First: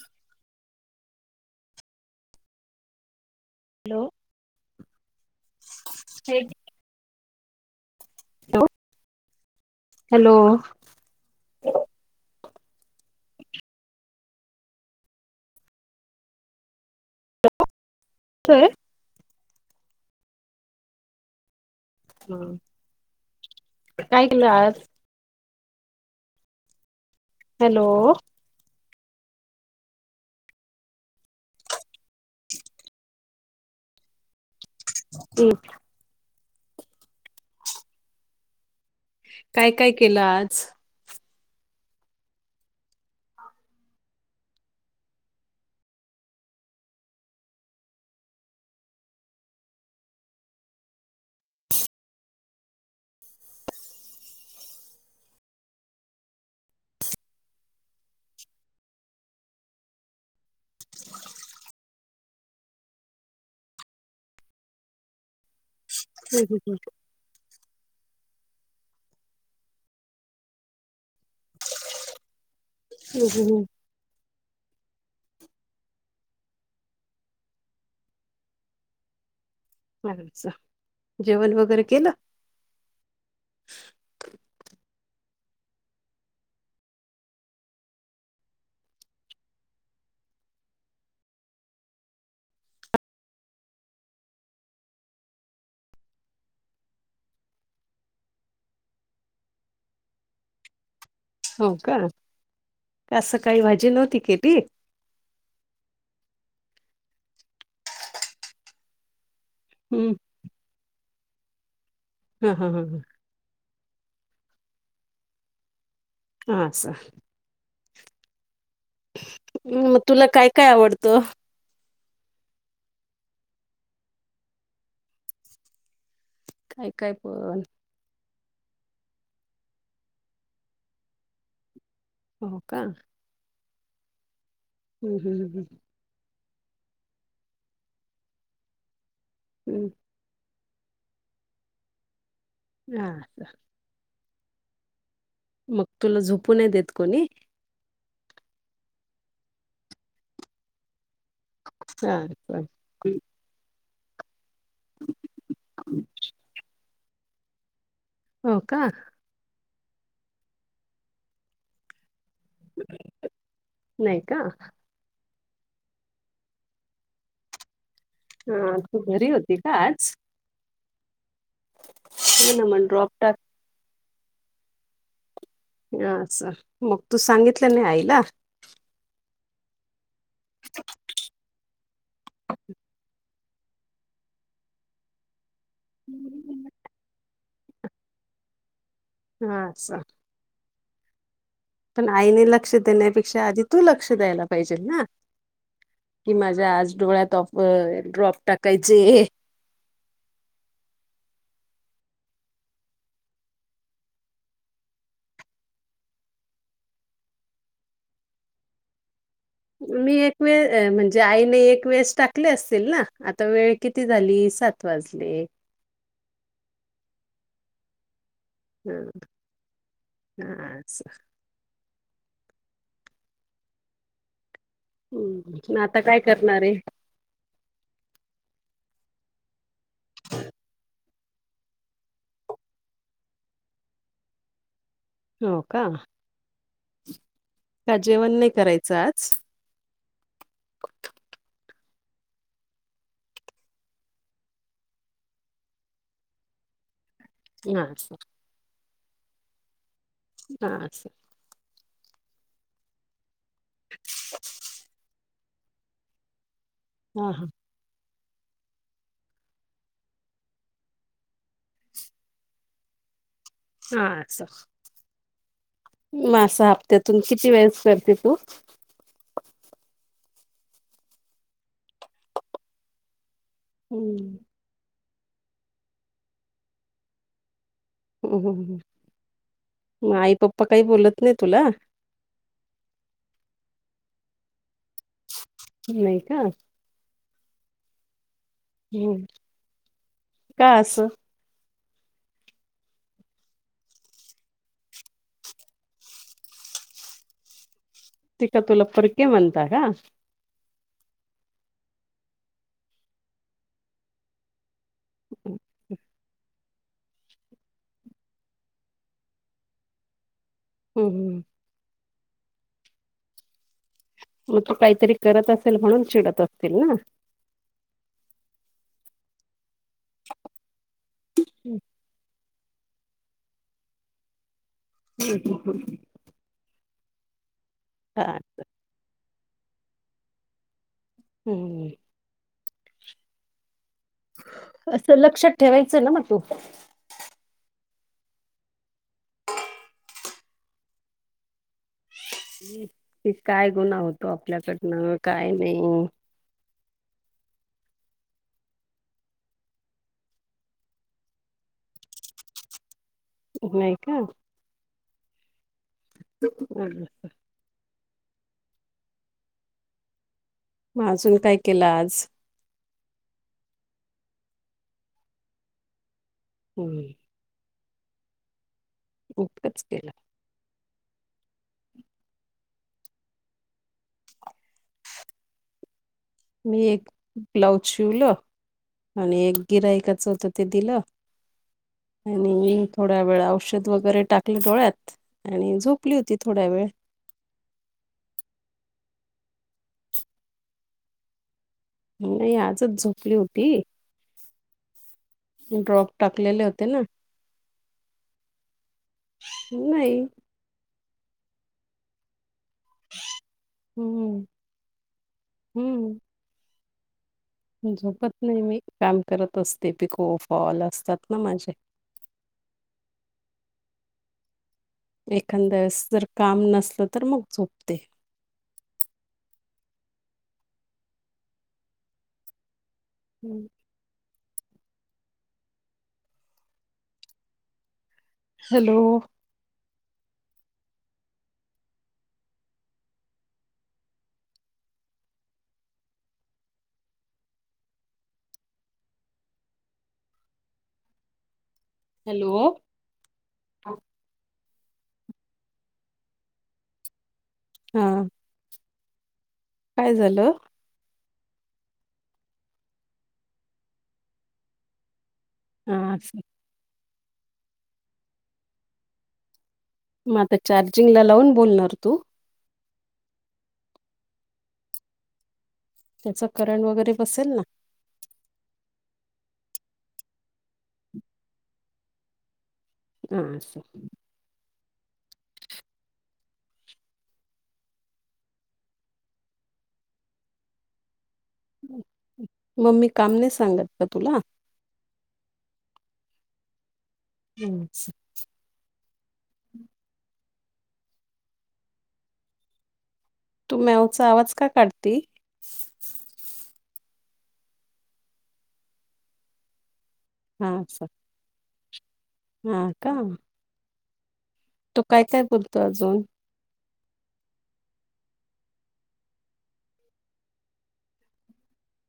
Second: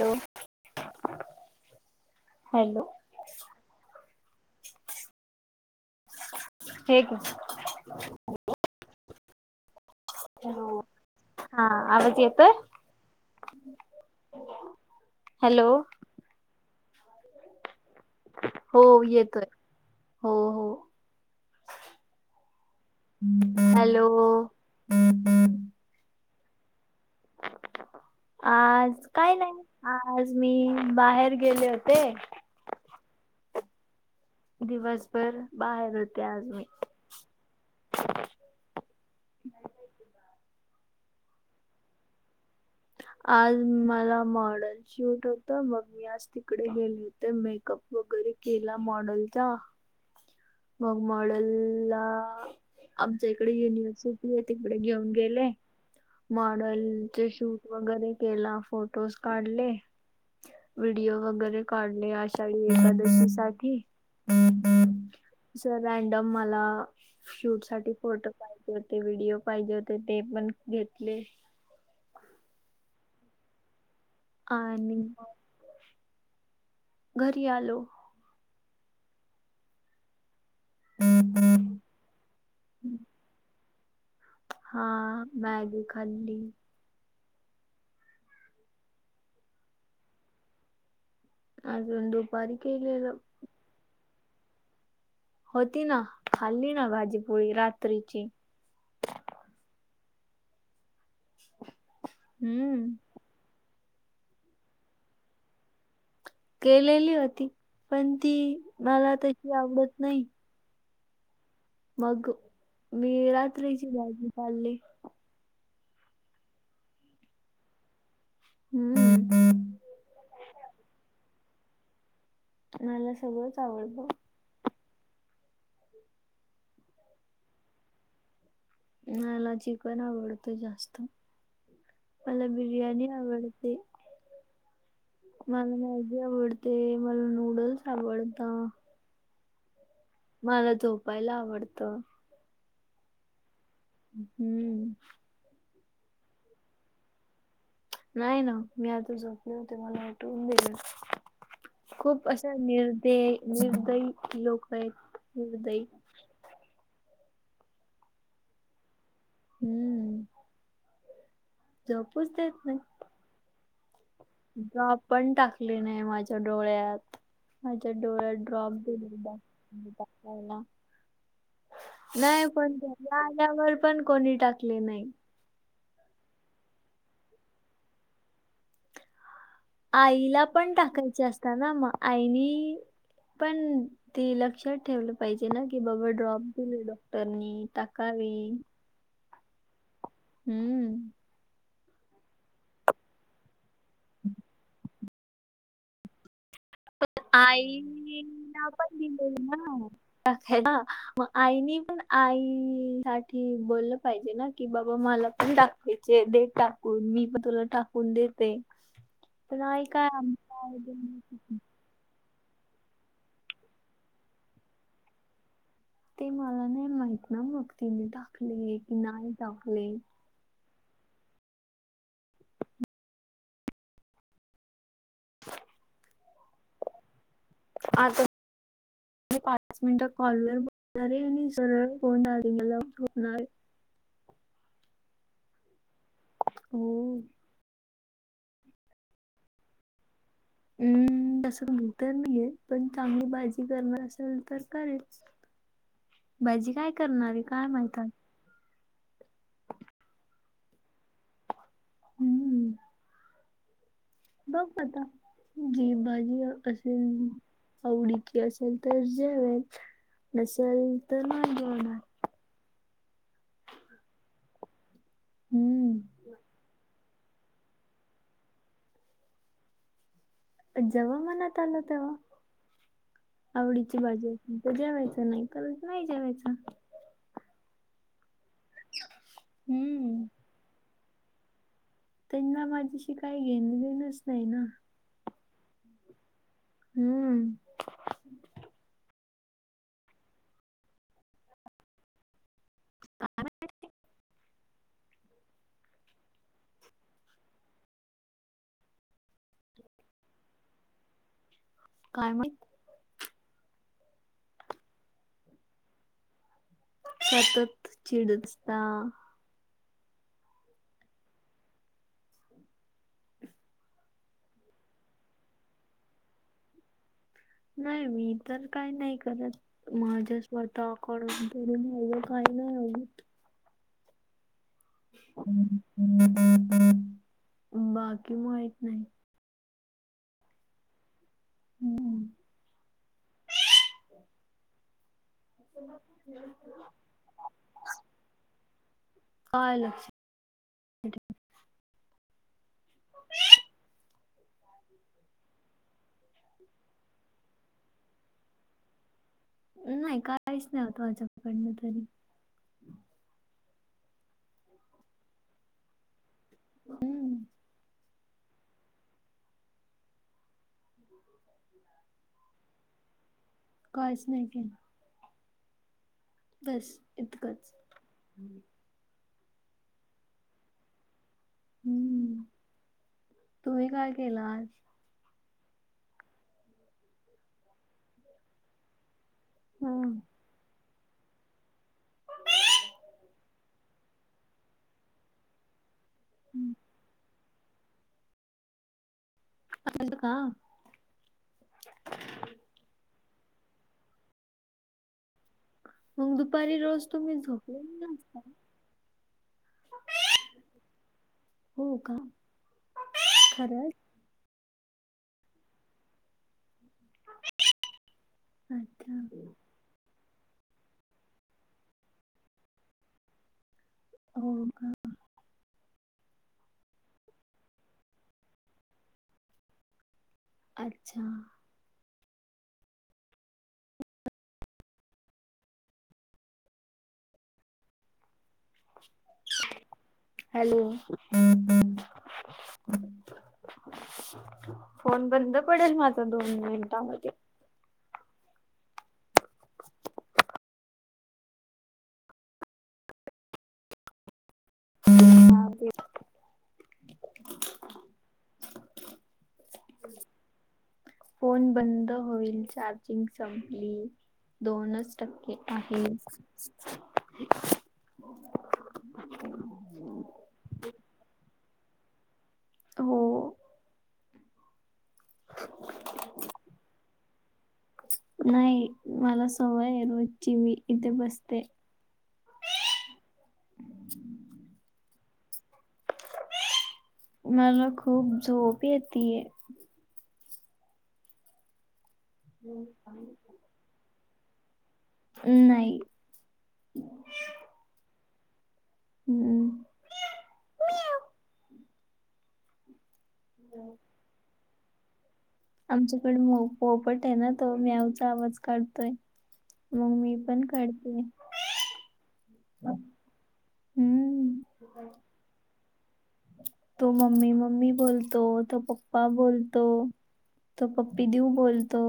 Hello hello [inaudible] hello [inaudible] [inaudible] hello [inaudible] hello. हा आवाज येतोय. [inaudible] Hello hello. हो येतोय. [inaudible] हो हो. [inaudible] हॅलो काय केलं आज हॅलो आज काय नाही, आज मी बाहेर गेले होते. दिवसभर हम् बाहेर होते आज मी. काय, काय केलं आज. आज मला मॉडेल शूट होत. मग मी आज तिकडे गेले होते, मेकअप वगैरे केला मॉडेलचा. [inaudible] मग मॉडेल ला [inaudible] आमच्या इकडे युनिव्हर्सिटी आहे, तिकडे घेऊन गेले. मॉडलचे शूट वगैरे केला फोटोज काढले व्हिडिओ वगैरे काढ आषाढी एकादशी साठी सर रॅडम मला शूट साठी फोटो पाहिजे होते व्हिडिओ पाहिजे होते ते पण घेतले हहम काय आणि, घरी आलो, जेवण वगैरे केलं, हम्म, हा मॅगी खाल्ली, अजून दुपारी केलेलं होती ना खाल्ली ना भाजी पोळी रात्रीची, हो का हम्म आज सकाळी भाजी नव्हती केली, केलेली होती पण ती मला तशी आवडत हम्म नाही, मग हा हा ह मी रात्रीची भाजी खाल्ली, आस, हम्म, ह् म तुला काय काय आवडतं, मला सगळंच आवडत, काय काय पण, मला चिकण आवडत जास्त, मला हो का बिर्याणी आवडते, हम्म हम्म मला मॅगी आवडते मला नूडल्स आवडता, हम् मला झोपायला आवडतं, हा, का हम्म, मग तुला झोपू नाही देत कोणी, नाही ना मी आत्ता झोपले. होते मला उटवून दिलं, हा खूप अशा निर्दय निर्दयी लोक आहेत निर्दयी, हो का, हम्म, झोपूच देत नाहीत. नाही का, ड्रॉप पण टाकली नाही माझ्या डोळ्यात माझ्या डोळ्यात ड्रॉप हा तू घरी दिलेला होती का आहे आज टाकायला, नाही हो ना पण मग ड्रॉप घरी टाक आल्यावर पण कोणी टाकले नाही. हा असं मग तू सांगितलं नाही आईला, आईला पण टाकायचे असतात ना मग आईनी, पण ती लक्षात ठेवलं, पाहिजे ना की बाबा ड्रॉप दिले डॉक्टरनी टाकावी, हा‌ अस, हम्म पण आईने लक्ष देण्यापेक्षा आधी तू लक्ष द्यायला पाहिजेल ना. कि माझ्या आज डोळ्यात ऑफ ड्रॉप आईला टाकायचे पण हे. दिलेली ना टाकायला मग आईनी पण आई साठी बोललं पाहिजे ना की बाबा मला, पण टाकायचे दे टाकून मी पण तुला टाकून देते. पण आई काय मी एक आमच्या आई वेळ म्हणजे देणार? आईने एक वेळेस टाक टाकले असतील ना, आता वेळ किती झाली सात वाजले. ते मला नाही माहित ना मग तिने टाकले ह की नाही टाकले. असं, हम्म म आता काय करणार आहे. आता म पाच मिनिटात कॉलवर बोलणार आहे, आणि सरळ फोन चार्जिंगला लावून झोपणार आहे. हो का. हो. का जेवण नाही करायचं आज? हम्म तसं मन तर नाहीय, पण चांगली भाजी करणार असेल तर करेल. भाजी काय करणार हाय गं अ्छा [unintelligible] हा हम्म हो [inaudible] बघ आता [inaudible] जी बाजी अस हा हा आवडीची असेल तर जेवेल, नसेल तर नाही जेवनार. हा अ स हम्म मासा हप्त्यातून किती वेळेस करते तू? जेव्हा मनात आल तेव्हा आवडीची हम्म भाजी होती. जेवायचं नाही तर नाही जेवायचं. ह हा ह मग हम्म आई पप्पा काही बोलत नाही तुला. त्यांना माझ्याशी काही घेण देणच नाही ना. नाही का हम्म हम्म काय असं काय माहिती. ते काय तुला परके म्हंनता का? काय म- हम् [unintelligible] सतत चिडसता. हम्म मग तू काहीतरी करत असेल म्हणून चिडत असतील ना. नाही मी तर काही नाही करत माझ्या स्वतःकडून काय - नाही. हम्म. बाकी हत नाही हा [inaudible] हम्म असं लक्षात ठेवायचं ना मग तू. काय लक्षात ठेऊ. की काय गुन्हा होतो आपल्याकडनं काय नाही. नाही काहीच नाही होत माझ्याकडं तरी. नाय का? हम्म [unintelligible] म अजून काय केलं आज? कायच नाय केलं. बस हम्म. इतकंच. इतकच केल. हम्म तुम्ही काय केलं आज? मी एक ब्लाऊज शिवल आणि एक हम्म. गिरायकाच होतं ते दिलं. आणि थोड्या वेळ औषध वगैरे टाकल डोळ्यात. आणि झोपली होती थोडा वेळ. आज का? नाय आजच झोपली होती. ड्रॉप मग टाकलेले दुपारी होते ना रोज तुम्ही झोपलेले नसता? नाई. हो का खरं? हम्म हम्म. झोपत नाय मी काम अच्छा करत असते पिको फॉल असतात ना माझे. हो का. एखाद्या वेळेस जर काम नसलं तर मग झोपते. अच्छा. हम्म. हॅलो. हॅलो. फोन बंद पडेल माझा दोन मिनटामध्ये. हॅलो. हा [inaudible] हा. काय झालं? फोन बंद होईल चार्जिंग संपली दोनच टक्के हा आहे. असं. म आता चार्जिंगला लावून बोलणार तू? हो. त्याचं करंट वगैरे बसेल ना. नाय मला सवय हाय रोजची मी इथ बसते. हा आस. मला खूप झोप येतिये. मम्मी काम नाय सांगत का तुला? नाही. [unintelligible] हम्म. तू म्यावचा आवाज का काढती? आमच्याकडे मो पोपट आय ना तो म्यावचा आवाज काढतोय. मग मी पण हा अस काढतिये. हा का. हम्म. तो काय काय बोलतोय अजून तो मम्मी मम्मी बोलतो तो पप्पा बोलतो. तो पप्पी देऊ बोलतो.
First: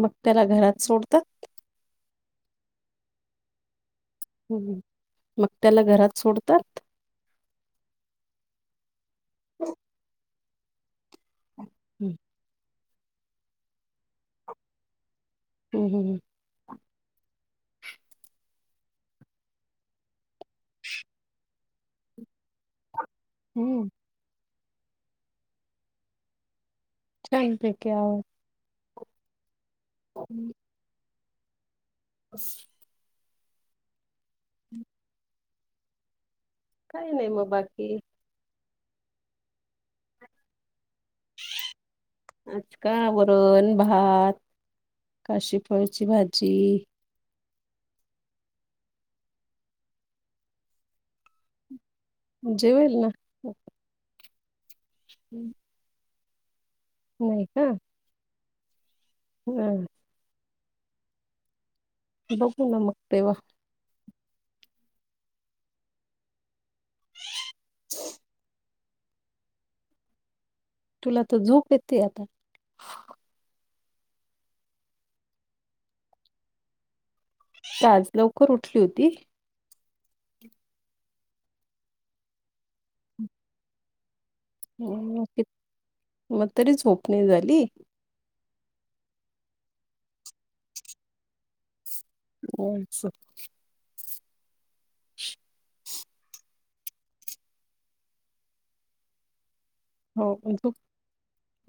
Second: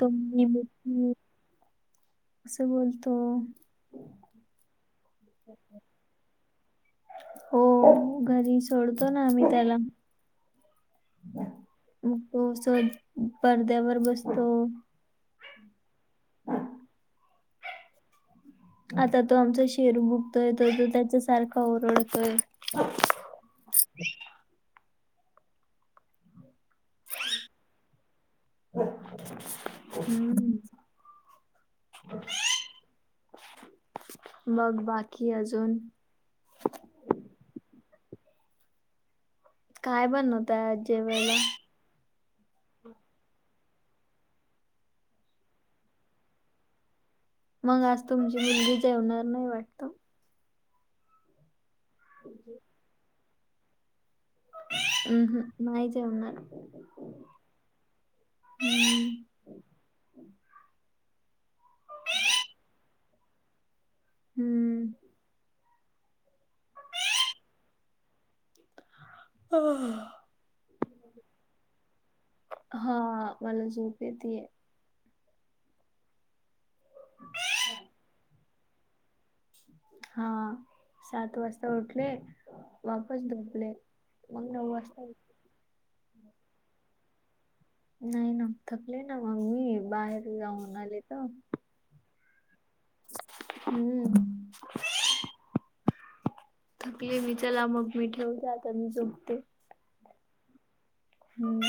तो मग त्याला मुए घरात मुए सोडतात अस बोलतो. हम मग त्याला घरात सोडतात. हो घरी सोडतो ना आम्ही त्याला. मग तो सर्व पडद्यावर बसतो. हम हमम. आता तो आमचा शेरू भुकतोय तो तो त्याच्या सारखा ओरडतोय. हम्म. ह [inaudible] च पेकवर. [unintelligible] हम्. [inaudible] मग बाकी अजून? काही नाही मग बाकी. काय बनव ताय जेवायला. आज काय वरण-भात काशी फळची भाजी. मग आज तुमची मुलगी जेवणार नाही वाटत. जेवल ना. हम् हम नाही जेवणार. नाहीय का. हम्म. हम्म. बघू न मग तेव्हा. हम्म. हो. आ तुला तर झोप येते आता. हा मला झोप येते. त्याच लोक. करून ठेवती. हा सात वाजता उठले हं, वापस झोपले. मग नऊ वाजता मग तरी झोप नाही झाली. नाही ना थकले ना मग मी बाहेर जाऊन आले तर. हो. हम्म. [inaudible] थकली मी चला मग मी ठेवू का मी झोपते. हो तूमच. हम्म.